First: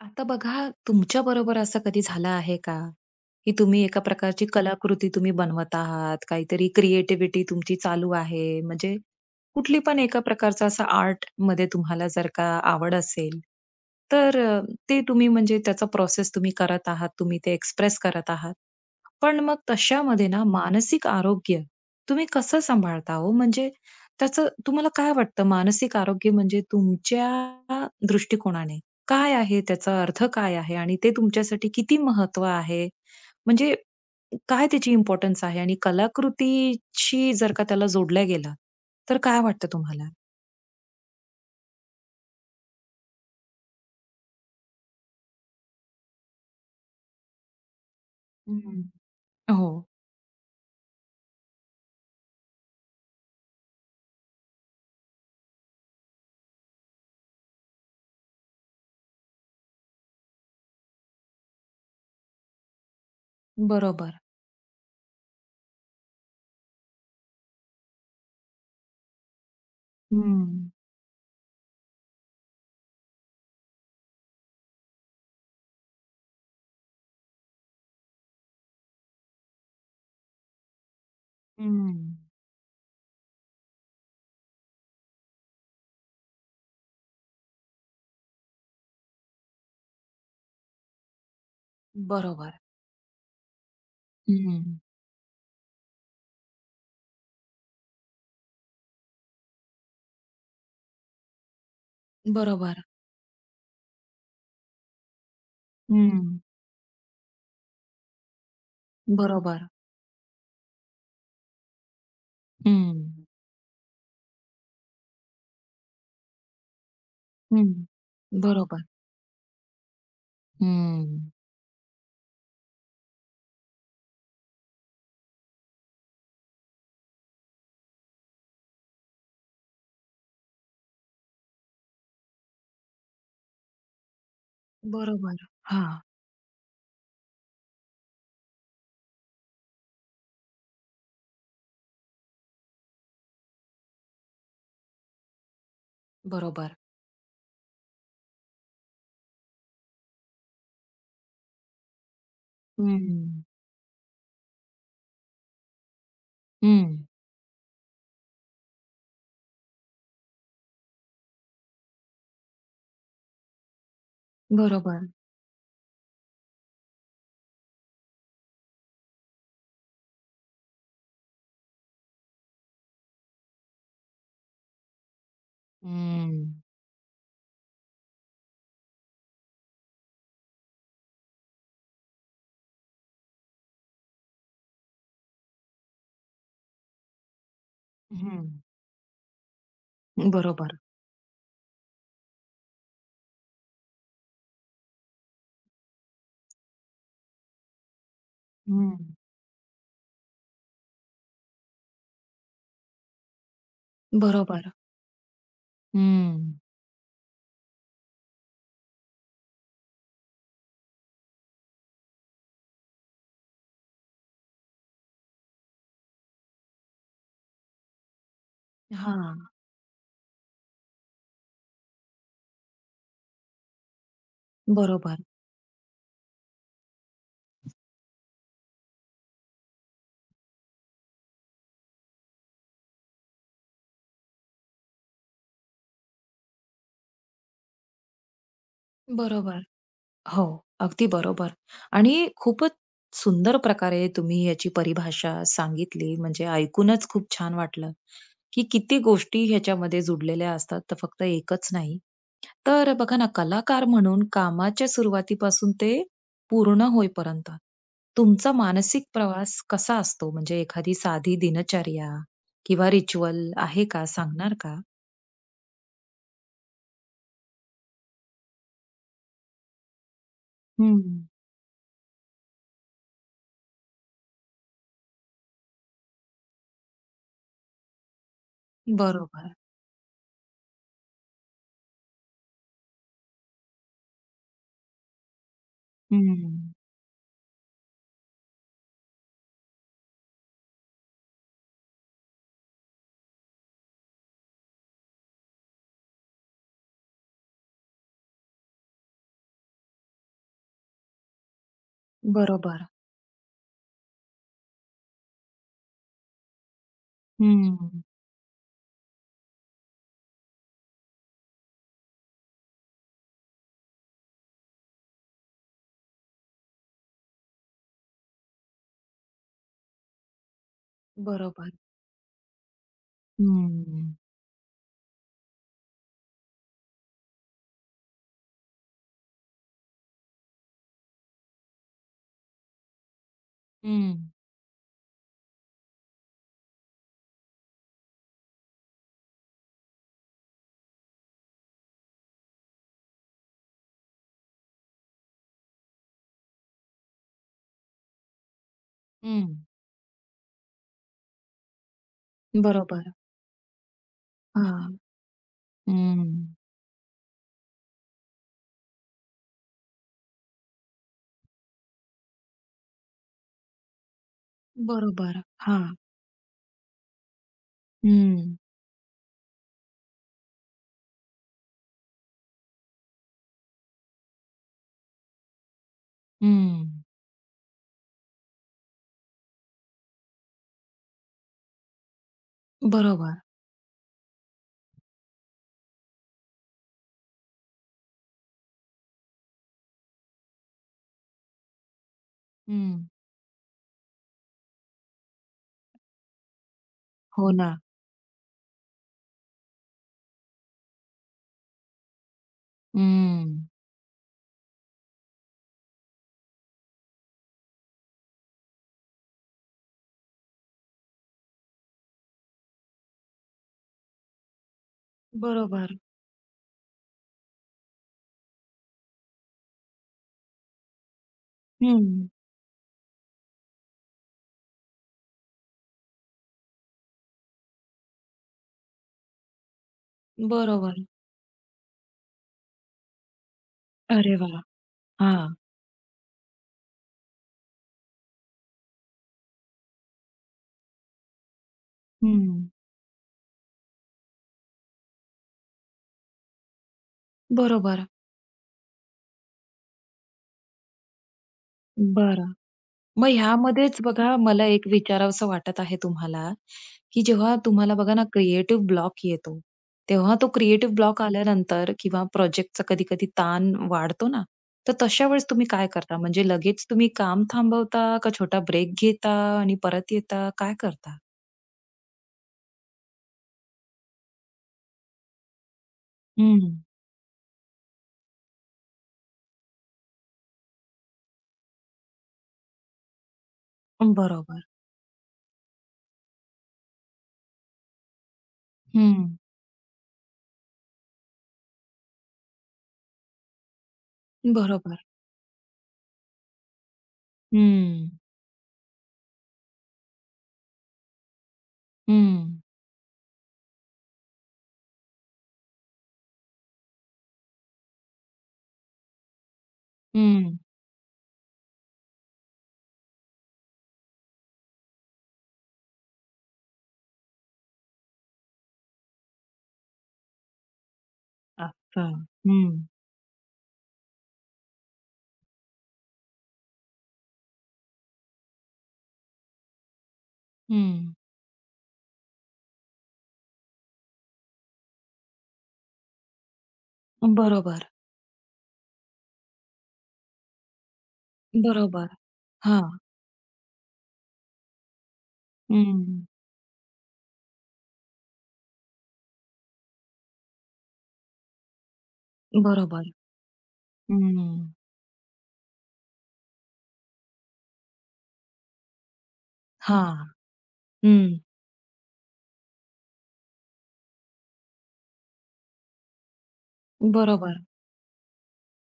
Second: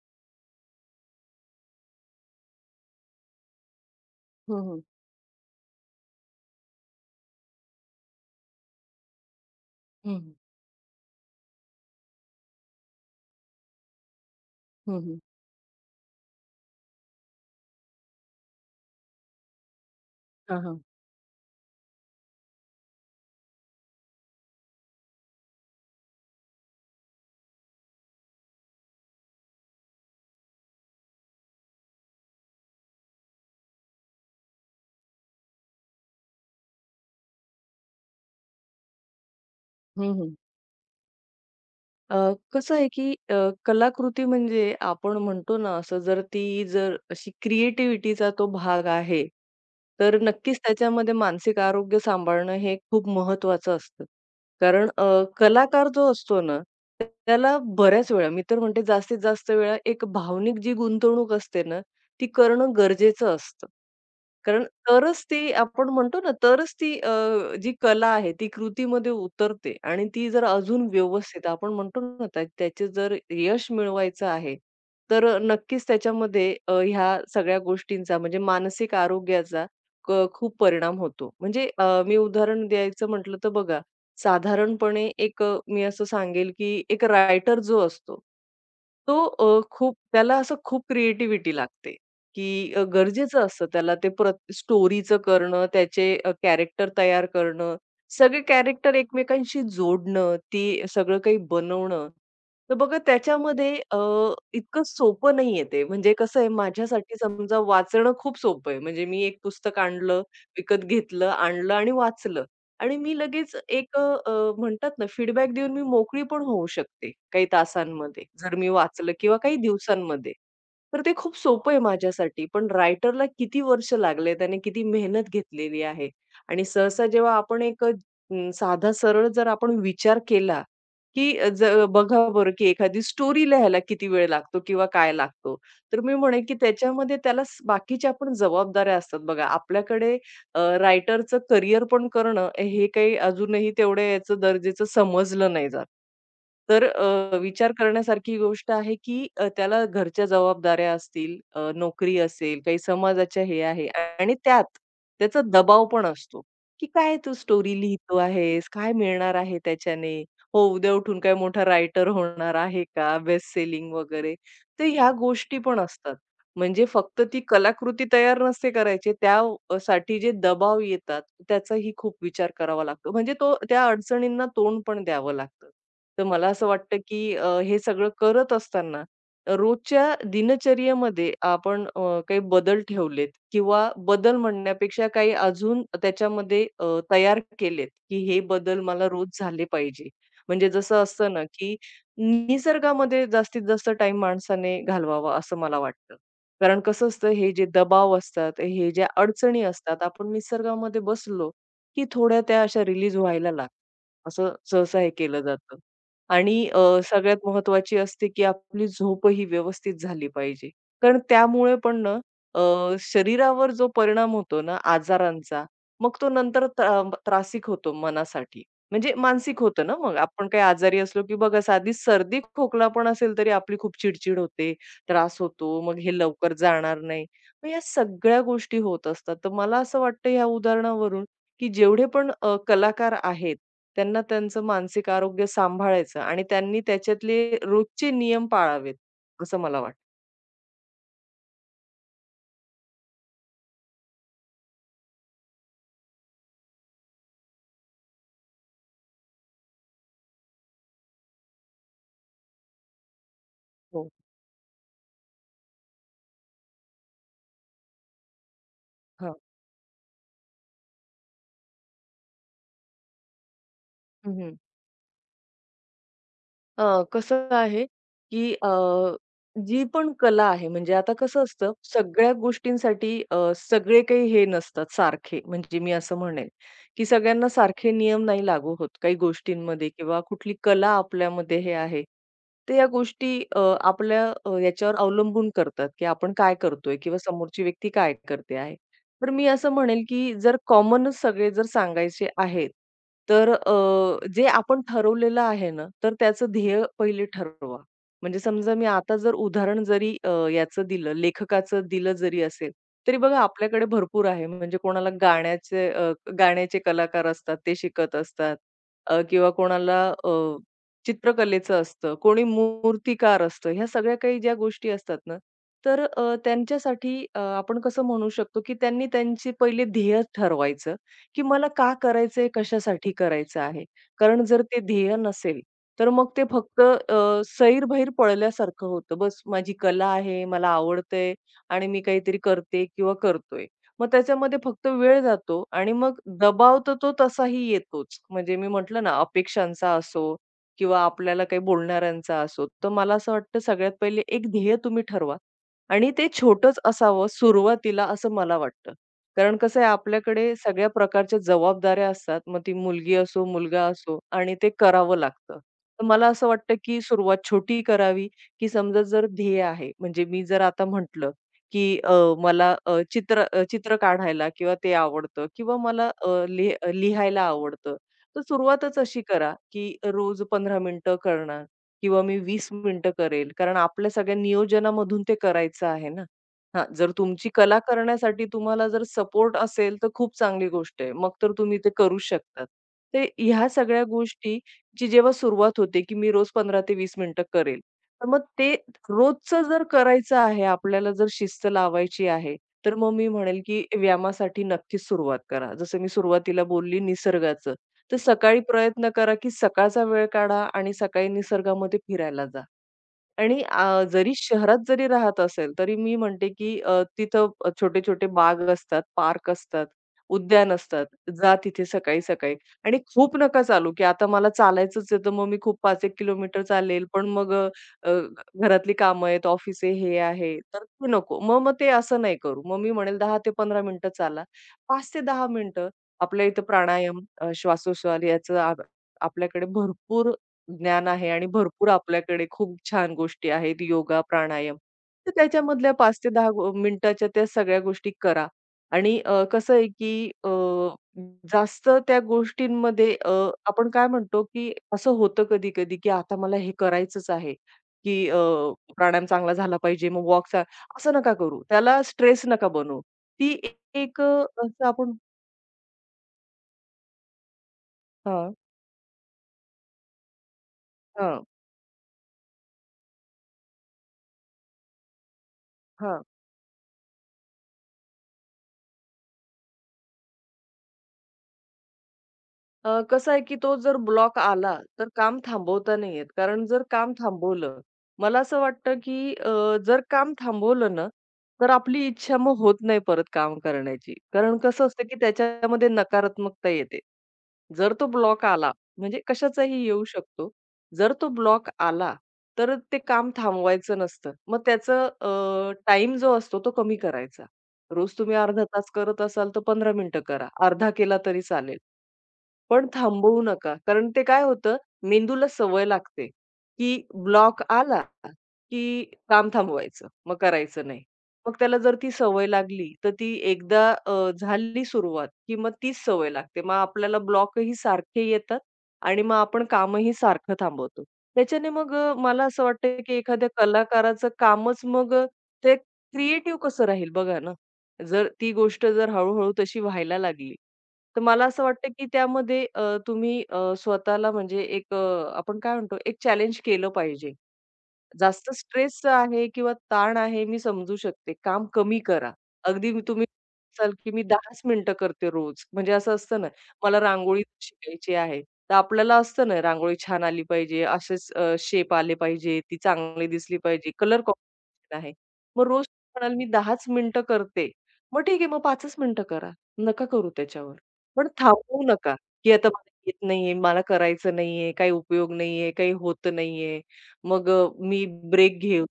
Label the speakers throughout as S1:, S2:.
S1: आता बघा, तुमच्याबरोबर असं कधी झालं आहे का, की तुम्ही एका प्रकारची
S2: हं, हं.
S1: कलाकृती तुम्ही बनवत आहात, काहीतरी क्रिएटिव्हिटी तुमची चालू आहे, म्हणजे कुठली पण
S2: हं,
S1: एका
S2: हं.
S1: प्रकारचा असा आर्टमध्ये तुम्हाला जर का आवड असेल, तर
S2: हं,
S1: ते
S2: हं.
S1: तुम्ही म्हणजे त्याचा प्रोसेस तुम्ही करत आहात, तुम्ही ते एक्सप्रेस करत आहात. पण मग तशामध्ये ना
S2: हां,
S1: मानसिक आरोग्य तुम्ही कसं सांभाळता हो? म्हणजे त्याचं तुम्हाला काय वाटतं मानसिक आरोग्य म्हणजे तुमच्या दृष्टिकोनाने? काय आहे? त्याचा अर्थ काय आहे? आणि ते तुमच्यासाठी किती महत्त्व आहे? म्हणजे काय त्याची इम्पोर्टन्स आहे? आणि कलाकृतीशी जर का त्याला जोडल्या गेलं, तर काय वाटतं तुम्हाला?
S2: अ, कसं आहे की कलाकृती म्हणजे आपण म्हणतो ना, असं जर ती जर अशी क्रिएटिव्हिटीचा तो
S1: हं.
S2: भाग आहे,
S1: हो,
S2: तर नक्कीच त्याच्यामध्ये मानसिक आरोग्य सांभाळणं हे खूप महत्त्वाचं असतं. कारण कलाकार जो असतो ना, त्याला बऱ्याच वेळा मी तर म्हणते जास्तीत जास्त वेळा एक भावनिक जी गुंतवणूक असते ना, ती करणं गरजेचं असतं.
S1: बरोबर.
S2: तरच ती आपण म्हणतो ना, तरच ती जी कला आहे ती कृतीमध्ये उतरते आणि ती जर
S1: हं,
S2: अजून व्यवस्थित आपण म्हणतो ना, त्या त्याचे जर यश मिळवायचं आहे, तर नक्कीच त्याच्यामध्ये ह्या सगळ्या गोष्टींचा म्हणजे मानसिक आरोग्याचा खूप परिणाम होतो. म्हणजे
S1: हं.
S2: मी उदाहरण द्यायचं म्हटलं तर बघा, साधारणपणे एक मी असं सांगेल, की एक रायटर जो असतो, तो खूप त्याला असं खूप क्रिएटिव्हिटी लागते.
S1: बरोबर.
S2: की गरजेचं असतं त्याला ते प्र
S1: हं.
S2: स्टोरीचं करणं, त्याचे कॅरेक्टर तयार करणं, सगळे कॅरेक्टर एकमेकांशी जोडणं, ते सगळं काही बनवणं. तर
S1: बरोबर.
S2: बघा त्याच्यामध्ये इतकं सोपं नाहीये ते. म्हणजे कसं
S1: हं.
S2: आहे माझ्यासाठी समजा वाचणं खूप सोपं आहे. म्हणजे मी एक
S1: बरोबर.
S2: पुस्तक आणलं, विकत घेतलं, आणलं आणि वाचलं
S1: हं.
S2: आणि मी लगेच एक अ, अ, म्हणतात ना फीडबॅक देऊन मी मोकळी पण होऊ शकते काही
S1: हं.
S2: तासांमध्ये, जर मी
S1: बरोबर.
S2: वाचलं किंवा काही दिवसांमध्ये. तर ते
S1: हं.
S2: खूप सोपं आहे माझ्यासाठी. पण रायटरला किती वर्ष लागले, आणि किती मेहनत घेतलेली आहे. आणि सहसा जेव्हा आपण एक साधा सरळ जर आपण विचार केला, की अ, ज बघा बरं, की एखादी स्टोरी लिहायला किती वेळ लागतो किंवा काय
S1: बरोबर.
S2: लागतो.
S1: हां,
S2: तर मी म्हणेन, की त्याच्यामध्ये त्याला बाकीच्या पण जबाबदाऱ्या असतात बघा. आपल्याकडे रायटरचं करियर पण करणं हे काही अजूनही तेवढे याचं दर्जेचं समजलं नाही जात.
S1: बरोबर.
S2: तर विचार करण्यासारखी गोष्ट आहे, की त्याला घरच्या जबाबदाऱ्या असतील, नोकरी असेल, काही समाजाच्या
S1: हं.
S2: हे आहे आणि त्यात त्याचा दबाव पण असतो, की
S1: हं.
S2: काय तू स्टोरी लिहितो आहेस? काय मिळणार आहे त्याच्याने? हो, उद्या उठून काय मोठा रायटर होणार आहे का? बेस्ट सेलिंग वगैरे. तर
S1: बरोबर.
S2: ह्या गोष्टी पण असतात. म्हणजे फक्त ती कलाकृती तयार नसते करायची, त्या साठी जे दबाव येतात, त्याचाही खूप विचार करावा लागतो. म्हणजे तो त्या अडचणींना तोंड पण द्यावं लागतं. तर
S1: हं.
S2: मला असं वाटतं, की हे सगळं करत असताना रोजच्या दिनचर्येमध्ये आपण काही बदल ठेवलेत किंवा बदल म्हणण्यापेक्षा काही अजून त्याच्यामध्ये तयार केलेत, की हे
S1: हं.
S2: बदल मला रोज झाले पाहिजे. म्हणजे
S1: बरोबर.
S2: जसं असतं ना, की निसर्गामध्ये जास्तीत जास्त टाईम माणसाने घालवावा असं मला वाटतं. कारण कसं असतं हे जे दबाव असतात, हे ज्या
S1: हं.
S2: अडचणी असतात, आपण निसर्गामध्ये बसलो, की थोड्या त्या अशा रिलीज व्हायला लागतात. असं
S1: बरोबर.
S2: सहसा हे केलं जातं. आणि
S1: हं.
S2: सगळ्यात महत्त्वाची असते, की आपली झोप ही व्यवस्थित झाली पाहिजे. कारण त्यामुळे पण ना शरीरावर जो परिणाम होतो ना आजारांचा, मग तो नंतर त्रासिक होतो मनासाठी. म्हणजे
S1: हां.
S2: मानसिक होतं ना मग. आपण काही आजारी असलो, की बघा साधी सर्दी खोकला पण असेल, तरी आपली खूप चिड होते.
S1: बरोबर,
S2: त्रास होतो, मग हे लवकर जाणार नाही. मग या सगळ्या गोष्टी होत असतात. तर मला असं वाटतं ह्या उदाहरणावरून, की जेवढे पण कलाकार आहेत, त्यांना त्यांचं मानसिक आरोग्य सांभाळायचं आणि त्यांनी त्याच्यातले रोजचे नियम पाळावेत, असं
S1: बरोबर.
S2: मला वाटतं.
S1: हो, अगदी बरोबर. आणि खूपच सुंदर प्रकारे तुम्ही याची परिभाषा सांगितली. म्हणजे ऐकूनच खूप छान वाटलं, की किती गोष्टी ह्याच्यामध्ये जुडलेल्या असतात, तर फक्त एकच नाही. तर बघा ना, कलाकार
S2: हो.
S1: म्हणून कामाच्या सुरुवातीपासून ते पूर्ण होईपर्यंत तुमचा मानसिक
S2: हां.
S1: प्रवास कसा असतो? म्हणजे एखादी साधी दिनचर्या किंवा रिच्युअल आहे का? सांगणार का?
S2: कसं आहे, की जी पण कला आहे म्हणजे आता
S1: हं.
S2: कसं असतं सगळ्या गोष्टींसाठी सगळे काही हे नसतात सारखे. म्हणजे मी असं म्हणेल, की सगळ्यांना सारखे नियम नाही लागू होत काही
S1: बरोबर.
S2: गोष्टींमध्ये किंवा कुठली कला आपल्यामध्ये हे आहे. तर या गोष्टी आपल्या याच्यावर अवलंबून करतात, की आपण काय
S1: हं.
S2: करतोय किंवा समोरची व्यक्ती काय करते आहे. तर मी असं म्हणेल, की जर कॉमनच सगळे जर सांगायचे आहेत, तर जे आपण ठरवलेलं आहे ना, तर त्याचं ध्येय पहिले ठरवा. म्हणजे समजा मी आता जर उदाहरण जरी याचं दिलं, लेखकाचं दिलं जरी असेल,
S1: बरोबर.
S2: तरी बघा आपल्याकडे भरपूर आहे. म्हणजे कोणाला गाण्याचे कलाकार असतात, ते
S1: हं.
S2: शिकत असतात किंवा कोणाला चित्रकलेचं असतं, कोणी मूर्तिकार असतं. ह्या सगळ्या काही ज्या गोष्टी असतात ना, तर त्यांच्यासाठी आपण कसं म्हणू शकतो, की त्यांनी त्यांचे पहिले ध्येय ठरवायचं. की मला
S1: बरोबर.
S2: का करायचंय, कशासाठी करायचं आहे?
S1: हं.
S2: कारण जर ते ध्येय नसेल, तर मग ते फक्त सैरभैर पळल्यासारखं होतं. बस माझी कला आहे, मला आवडतंय आणि मी काहीतरी करते किंवा करतोय. मग
S1: हं.
S2: त्याच्यामध्ये फक्त वेळ जातो आणि मग दबाव तर तो तसाही येतोच. म्हणजे मी म्हटलं ना, अपेक्षांचा असो किंवा आपल्याला काही बोलणाऱ्यांचा असो. तर मला असं वाटतं सगळ्यात पहिले एक ध्येय तुम्ही ठरवा आणि ते छोटंच असावं सुरुवातीला असं मला वाटतं.
S1: हं.
S2: कारण कसं आहे आपल्याकडे सगळ्या प्रकारच्या जबाबदाऱ्या असतात. मग ती
S1: बरोबर.
S2: मुलगी असो, मुलगा असो आणि ते
S1: हां.
S2: करावं लागतं. तर मला
S1: हं.
S2: असं वाटतं की सुरुवात छोटी करावी, की समजा जर ध्येय आहे म्हणजे मी जर आता म्हटलं, की मला चित्र काढायला किंवा ते
S1: बरोबर.
S2: आवडतं किंवा
S1: हां.
S2: मला लिहायला आवडतं. तर
S1: हं.
S2: सुरुवातच अशी करा, की रोज 15 मिनिटं करणार किंवा मी 20 मिनिटं करेल. कारण आपल्या सगळ्या नियोजनामधून ते करायचं आहे ना. हां,
S1: हं.
S2: जर तुमची कला करण्यासाठी तुम्हाला जर सपोर्ट असेल, तर खूप चांगली गोष्ट आहे. मग तर तुम्ही ते करू शकतात. ते
S1: बरोबर.
S2: ह्या सगळ्या गोष्टीची जेव्हा सुरुवात होते, की मी रोज 15 ते 20 मिनिटं करेल. तर मग ते रोजचं जर करायचं आहे, आपल्याला जर शिस्त लावायची आहे, तर
S1: हं.
S2: मग मी म्हणेल, की व्यायामासाठी नक्कीच सुरुवात करा. जसं मी सुरुवातीला बोलली
S1: हो
S2: निसर्गाचं,
S1: ना.
S2: तर सकाळी प्रयत्न करा, की सकाळचा वेळ काढा आणि सकाळी निसर्गामध्ये फिरायला जा.
S1: हं.
S2: आणि जरी शहरात जरी राहत असेल, तरी मी म्हणते, की तिथं छोटे-छोटे बाग असतात, पार्क असतात, उद्यान असतात. जा तिथे सकाळी-सकाळी आणि खूप नका चालू, की आता मला चालायचंच आहे, तर मग मी खूप
S1: बरोबर.
S2: 5-1 किलोमीटर चालेल, पण मग अ, अ, घरातली कामं आहेत, ऑफिस आहे, हे आहे, तर ते नको. मग मग ते असं
S1: हं.
S2: नाही करू. मग मी म्हणेल 10 ते 15 मिनिटं चाला. 5 ते 10 मिनिटं आपल्या इथं प्राणायाम, श्वासोश्वास याचं आप आपल्याकडे भरपूर
S1: बरोबर.
S2: ज्ञान आहे आणि भरपूर आपल्याकडे खूप छान गोष्टी आहेत, योगा,
S1: अरे वाह!
S2: प्राणायाम. तर
S1: हां.
S2: त्याच्यामधल्या 5 ते 10 मिनिटाच्या त्या सगळ्या गोष्टी करा आणि कसं आहे की जास्त त्या
S1: हं.
S2: गोष्टींमध्ये आपण काय म्हणतो की असं होतं कधी-कधी की आता मला हे करायचंच आहे,
S1: बरोबर.
S2: की प्राणायाम चांगला झाला पाहिजे, मग वॉक असं नका करू. त्याला स्ट्रेस
S1: बरं.
S2: नका बनवू.
S1: मग
S2: ती
S1: ह्यामध्येच
S2: एक अ,
S1: बघा मला
S2: असं
S1: एक
S2: आपण
S1: विचारावसं वाटत आहे तुम्हाला, की जेव्हा तुम्हाला बघा ना
S2: हां,
S1: क्रिएटिव्ह ब्लॉक येतो, तेव्हा तो क्रिएटिव्ह ब्लॉक
S2: हां,
S1: आल्यानंतर किंवा प्रोजेक्टचा कधी-कधी ताण वाढतो ना, तर तशा वेळेस तुम्ही काय करता?
S2: हां.
S1: म्हणजे लगेच तुम्ही काम थांबवता का छोटा ब्रेक घेता आणि परत येता? काय करता?
S2: अ, कसं आहे, की तो जर ब्लॉक आला, तर काम थांबवता नाही येत. कारण
S1: हं.
S2: जर काम थांबवलं, मला असं वाटतं, की जर काम थांबवलं ना, तर आपली इच्छा मग होत नाही परत काम करण्याची. कारण
S1: बरोबर.
S2: कसं असतं, की त्याच्यामध्ये नकारात्मकता येते. जर तो ब्लॉक आला, म्हणजे
S1: हं.
S2: कशाचाही येऊ शकतो. जर तो ब्लॉक आला, तर ते काम थांबवायचं नसतं. मग
S1: बरोबर.
S2: त्याचं अ, जो असतो तो कमी करायचा.
S1: हं.
S2: रोज तुम्ही अर्धा तास करत असाल, तर 15 मिनिटं करा. अर्धा केला तरी चालेल.
S1: हं.
S2: पण थांबवू नका. कारण ते काय होतं, मेंदूला सवय लागते, की ब्लॉक आला, की काम थांबवायचं, मग
S1: हं.
S2: करायचं नाही. मग त्याला जर ती सवय लागली, तर ती एकदा झाली सुरुवात, की मग तीच सवय लागते. मग आपल्याला ब्लॉकही सारखे येतात आणि मग आपण कामही सारखं थांबवतो. त्याच्याने मग
S1: असं.
S2: अ, मला असं
S1: हं.
S2: वाटतं, की एखाद्या कलाकाराचं कामच मग ते क्रिएटिव्ह कसं राहील बघा ना. जर ती गोष्ट जर हळू तशी व्हायला लागली,
S1: हं.
S2: तर मला असं वाटतं, की त्यामध्ये तुम्ही स्वतःला म्हणजे एक आपण काय म्हणतो, एक चॅलेंज केलं पाहिजे.
S1: बरोबर.
S2: जास्त स्ट्रेस आहे किंवा ताण आहे मी समजू शकते. काम कमी
S1: बरोबर.
S2: करा. अगदी
S1: हां.
S2: मी तुम्ही असाल की मी 10च मिनिटं करते रोज. म्हणजे असं
S1: हं.
S2: असतं ना, मला रांगोळी शिकायची आहे. तर आपल्याला असतं ना रांगोळी छान आली पाहिजे, असेच शेप आले पाहिजे, ती
S1: बरोबर.
S2: चांगली दिसली पाहिजे, कलर
S1: हं.
S2: कॉम्बिनेशन आहे. मग रोज म्हणाल मी 10च मिनिटं करते. मग ठीक आहे मग 5च मिनिटं करा. नका
S1: हां.
S2: करू त्याच्यावर. पण
S1: हं.
S2: थांबवू नका, की आता मला येत नाहीये, मला करायचं नाहीये, काही उपयोग नाहीये, काही होत नाहीये. मग
S1: बरोबर.
S2: अ, मी ब्रेक घेऊ.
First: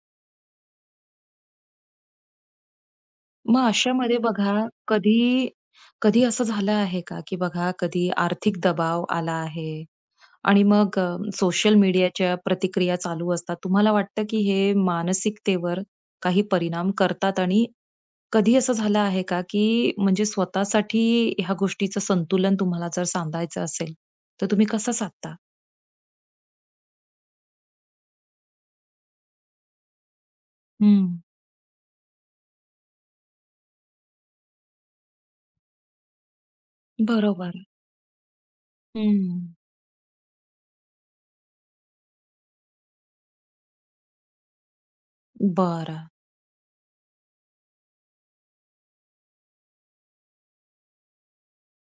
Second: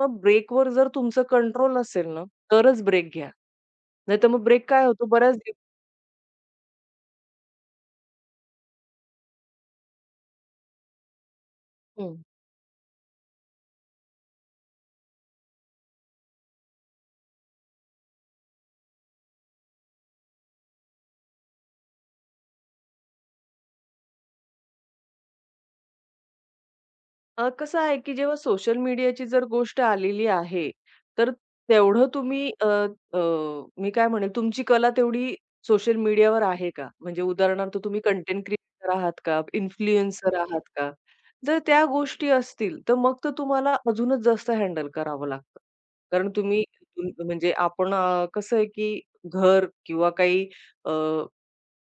S2: मग ब्रेकवर जर तुमचं कंट्रोल असेल ना, तरच ब्रेक घ्या.
S1: मग अशामध्ये
S2: नाहीतर मग
S1: बघा
S2: ब्रेक काय होतो
S1: कधी
S2: बऱ्याच दिव
S1: कधी असं झालं आहे का, की बघा कधी आर्थिक दबाव आला आहे आणि मग सोशल
S2: हं.
S1: मीडियाच्या प्रतिक्रिया चालू असतात. तुम्हाला वाटतं की हे मानसिकतेवर काही परिणाम करतात आणि कधी असं झालं आहे का, की म्हणजे स्वतःसाठी ह्या गोष्टीचं संतुलन तुम्हाला जर सांधायचं असेल, तर तुम्ही कसं साधता?
S2: कसं आहे, की जेव्हा सोशल मीडियाची जर गोष्ट आलेली आहे,
S1: हं.
S2: तर तेवढं तुम्ही अ, अ, मी काय म्हणेल, तुमची कला तेवढी सोशल मीडियावर आहे का? म्हणजे
S1: बरोबर.
S2: उदाहरणार्थ तुम्ही कंटेंट क्रिएटर आहात का?
S1: हं.
S2: इन्फ्लुएन्सर आहात का? जर त्या गोष्टी असतील, तर मग तर तुम्हाला अजूनच जास्त हँडल करावं लागतं.
S1: बरं.
S2: कारण तुम्ही म्हणजे आपण कसं आहे, की घर किंवा काही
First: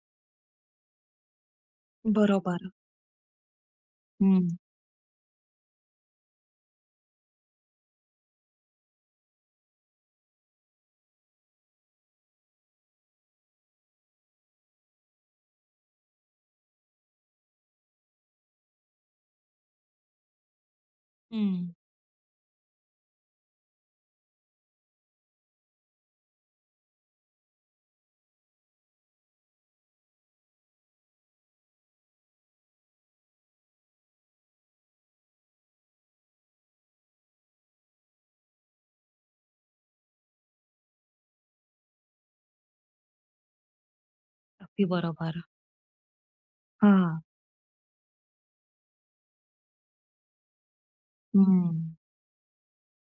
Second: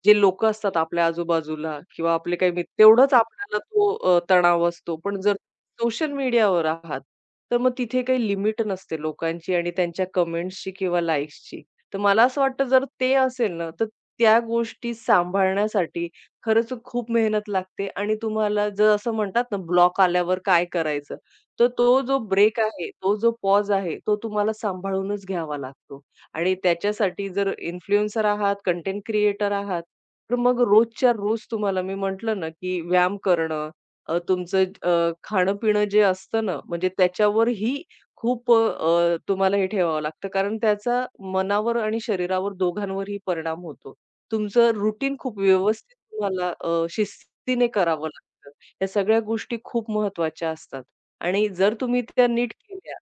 S2: जे लोकं असतात आपल्या आजूबाजूला किंवा आपले काही
S1: बरोबर.
S2: मित्र तेवढाच आपल्याला तो
S1: हं.
S2: तणाव असतो. पण जर सोशल मीडियावर आहात, तर मग तिथे काही लिमिट नसते लोकांची आणि त्यांच्या कमेंट्सची किंवा लाइक्सची. तर मला असं वाटतं जर ते असेल ना, तर त्या गोष्टी सांभाळण्यासाठी खरंच खूप मेहनत लागते आणि तुम्हाला जर असं म्हणतात ना, ब्लॉक आल्यावर काय करायचं? तर
S1: हं.
S2: तो जो ब्रेक आहे, तो जो पॉज आहे, तो तुम्हाला सांभाळूनच घ्यावा लागतो आणि त्याच्यासाठी जर इन्फ्लुएन्सर आहात, कंटेंट क्रिएटर आहात, तर मग रोजच्या रोज तुम्हाला मी म्हटलं ना, की व्यायाम करणं, तुमचं खाणं-पिणं जे असतं ना, म्हणजे त्याच्यावरही खूप तुम्हाला हे ठेवावं लागतं. कारण त्याचा मनावर आणि शरीरावर दोघांवरही परिणाम होतो. तुमचं
S1: अगदी
S2: रुटीन खूप
S1: बरोबर.
S2: व्यवस्थित तुम्हाला
S1: हां.
S2: शिस्तीने करावं लागतं. या सगळ्या गोष्टी खूप महत्त्वाच्या असतात आणि
S1: हं.
S2: जर तुम्ही त्या नीट केल्या,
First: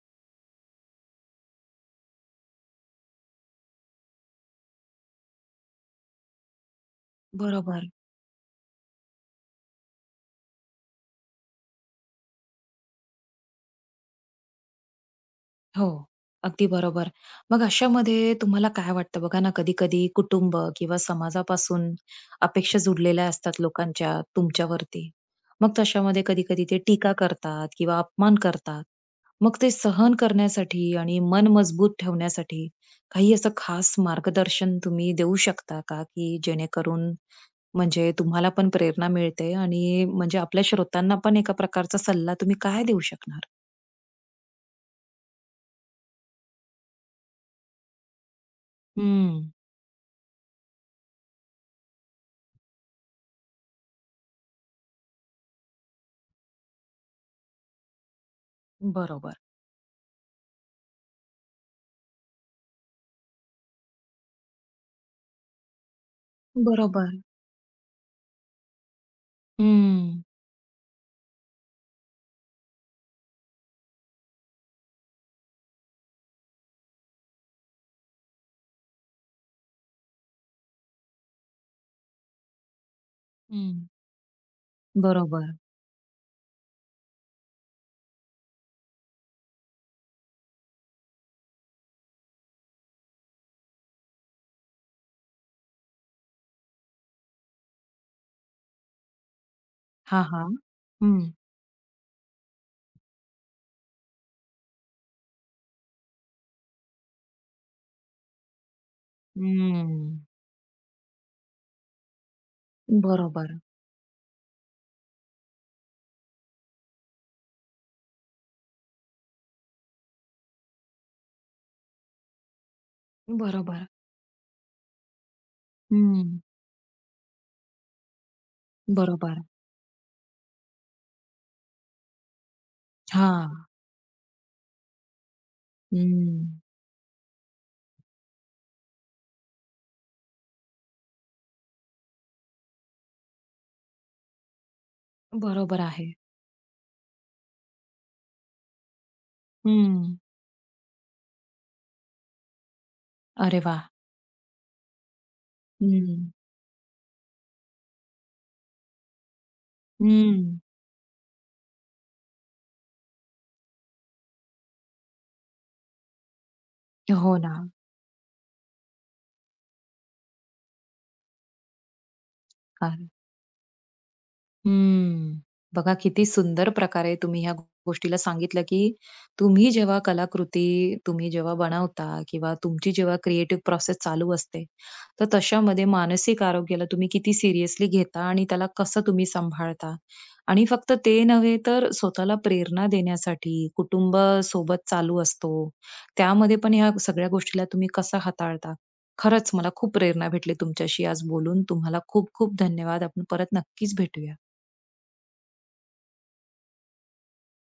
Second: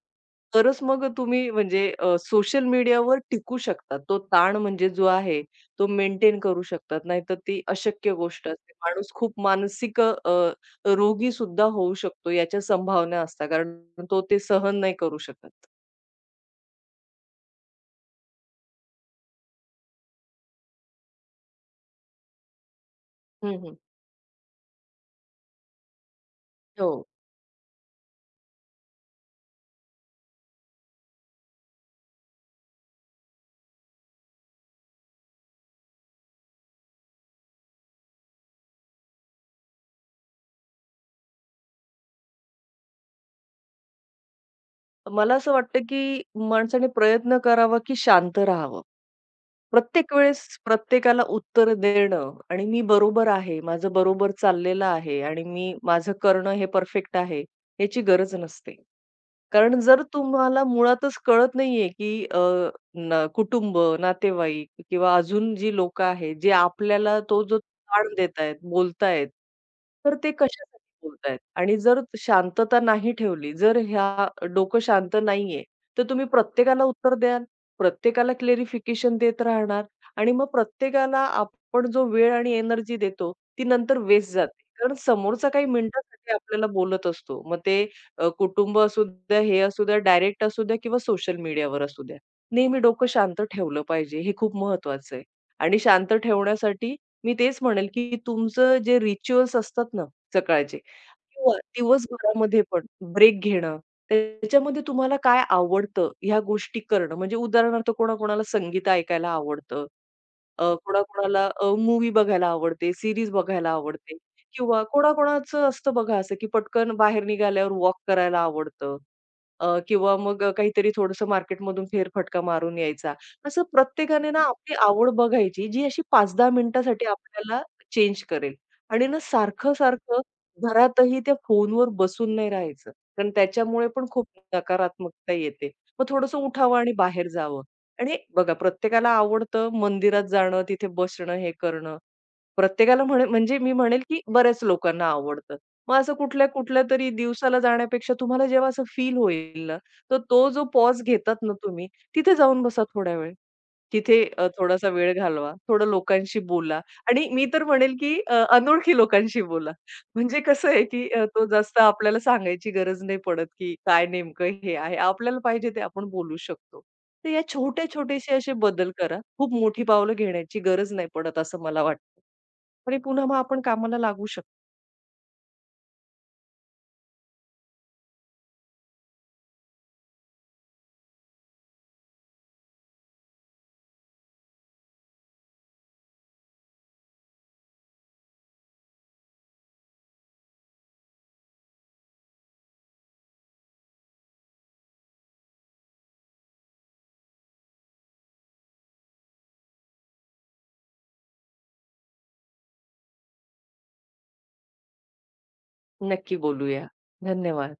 S2: तरच मग तुम्ही म्हणजे सोशल मीडियावर टिकू शकता. तो ताण म्हणजे जो आहे, तो मेंटेन करू शकतात. नाहीतर ती
S1: बरोबर.
S2: अशक्य गोष्ट असते. माणूस खूप मानसिक रोगी सुद्धा होऊ शकतो याच्या संभावना असतात. कारण तो ते सहन नाही करू शकत.
S1: हो, अगदी बरोबर. मग अशामध्ये तुम्हाला काय वाटतं बघा ना, कधी-कधी कुटुंब किंवा समाजापासून अपेक्षा जुडलेल्या
S2: हं,
S1: असतात
S2: हं.
S1: लोकांच्या तुमच्यावरती. मग तशामध्ये कधी-कधी ते
S2: हो.
S1: टीका करतात किंवा अपमान करतात. मग ते सहन करण्यासाठी आणि मन मजबूत ठेवण्यासाठी काही असं खास मार्गदर्शन तुम्ही देऊ शकता का? की जेणेकरून म्हणजे तुम्हाला पण प्रेरणा मिळते आणि म्हणजे आपल्या श्रोत्यांना पण एका प्रकारचा सल्ला तुम्ही काय देऊ शकणार?
S2: मला असं वाटतं, की माणसाने प्रयत्न करावा, की शांत राहावं.
S1: हं,
S2: प्रत्येक वेळेस प्रत्येकाला उत्तर देणं आणि मी बरोबर आहे, माझं बरोबर चाललेलं आहे आणि मी माझं करणं हे परफेक्ट आहे, याची गरज नसते.
S1: बरोबर.
S2: कारण जर तुम्हाला मुळातच कळत नाहीये, की अ, न कुटुंब, नातेवाईक किंवा अजून जी लोकं आहेत, जे
S1: बरोबर.
S2: आपल्याला तो जो ताण देत आहेत, बोलतायत, तर
S1: हं,
S2: ते कशासाठी बोलतायत? आणि जर शांतता नाही ठेवली, जर ह्या डोकं शांत नाहीये, तर तुम्ही प्रत्येकाला उत्तर द्याल, प्रत्येकाला क्लेरिफिकेशन देत राहणार आणि मग प्रत्येकाला आपण जो वेळ आणि एनर्जी देतो, ती
S1: हं.
S2: नंतर वेस्ट जाते. कारण समोरचा
S1: बरोबर.
S2: काही मिनिटासाठी आपल्याला बोलत असतो. मग ते कुटुंब असू द्या, हे असू द्या, डायरेक्ट असू द्या किंवा सोशल मीडियावर असू द्या. नेहमी डोकं शांत ठेवलं पाहिजे. हे खूप महत्वाचं आहे. आणि शांत ठेवण्यासाठी मी तेच म्हणेल, की तुमचं जे रिच्युअल्स असतात ना
S1: हां, हां.
S2: सकाळचे
S1: हं,
S2: किंवा दिवसभरामध्ये पण ब्रेक घेणं, त्याच्यामध्ये तुम्हाला काय आवडतं ह्या गोष्टी करणं. म्हणजे उदाहरणार्थ कोणाकोणाला संगीत ऐकायला आवडतं,
S1: हं.
S2: कोणाकोणाला मूव्ही बघायला आवडते, सीरीज
S1: बरोबर,
S2: बघायला आवडते किंवा कोणाकोणाचं असतं बघा असं, की पटकन बाहेर निघाल्यावर वॉक करायला आवडतं किंवा मग काहीतरी थोडंसं मार्केटमधून फेरफटका मारून यायचा. असं
S1: बरोबर.
S2: प्रत्येकाने ना आपली आवड बघायची, जी अशी
S1: हं.
S2: 5-10 मिनिटासाठी आपल्याला चेंज करेल आणि ना
S1: बरोबर.
S2: सारखं-सारखं घरातही त्या फोनवर बसून नाही राहायचं. कारण
S1: हां.
S2: त्याच्यामुळे पण खूप नकारात्मकता येते. मग थोडंसं
S1: हं.
S2: उठावं आणि बाहेर जावं. आणि बघा प्रत्येकाला आवडतं मंदिरात जाणं, तिथे बसणं, हे करणं. प्रत्येकाला म्हणे म्हणजे मी म्हणेल, की बऱ्याच लोकांना आवडतं.
S1: बरोबर
S2: मग
S1: आहे.
S2: असं कुठल्या कुठल्या तरी दिवसाला जाण्यापेक्षा तुम्हाला जेव्हा असं फील होईल ना, तर
S1: हं.
S2: तो जो पॉज घेतात ना तुम्ही, तिथे जाऊन बसा थोड्या वेळ.
S1: अरे वा,
S2: तिथे थोडासा वेळ घालवा, थोडं
S1: हं.
S2: लोकांशी बोला आणि मी तर म्हणेल, की अनोळखी लोकांशी बोला. म्हणजे
S1: हं.
S2: कसं आहे, की तो जास्त आपल्याला सांगायची गरज नाही पडत, की काय नेमकं हे आहे. आपल्याला पाहिजे ते आपण बोलू शकतो. तर
S1: हो
S2: या
S1: ना.
S2: छोटे-छोटेसे असे बदल करा. खूप मोठी पावलं घेण्याची गरज नाही पडत असं मला वाटतं. आणि पुन्हा मग आपण कामाला लागू शकतो.
S1: हम्म. बघा किती सुंदर प्रकारे तुम्ही ह्या गोष्टीला सांगितलं, की तुम्ही जेव्हा कलाकृती तुम्ही जेव्हा बनवता किंवा तुमची जेव्हा क्रिएटिव्ह प्रोसेस चालू असते, तर तशामध्ये मानसिक आरोग्याला तुम्ही किती सिरियसली घेता आणि त्याला कसं तुम्ही सांभाळता. आणि फक्त ते नव्हे, तर स्वतःला प्रेरणा देण्यासाठी कुटुंब सोबत चालू असतो, त्यामध्ये पण ह्या सगळ्या गोष्टीला तुम्ही कसं हाताळता. खरंच मला खूप प्रेरणा भेटली तुमच्याशी आज बोलून. तुम्हाला खूप खूप धन्यवाद. आपण परत नक्कीच भेटूया.
S2: नक्की बोलूया. धन्यवाद.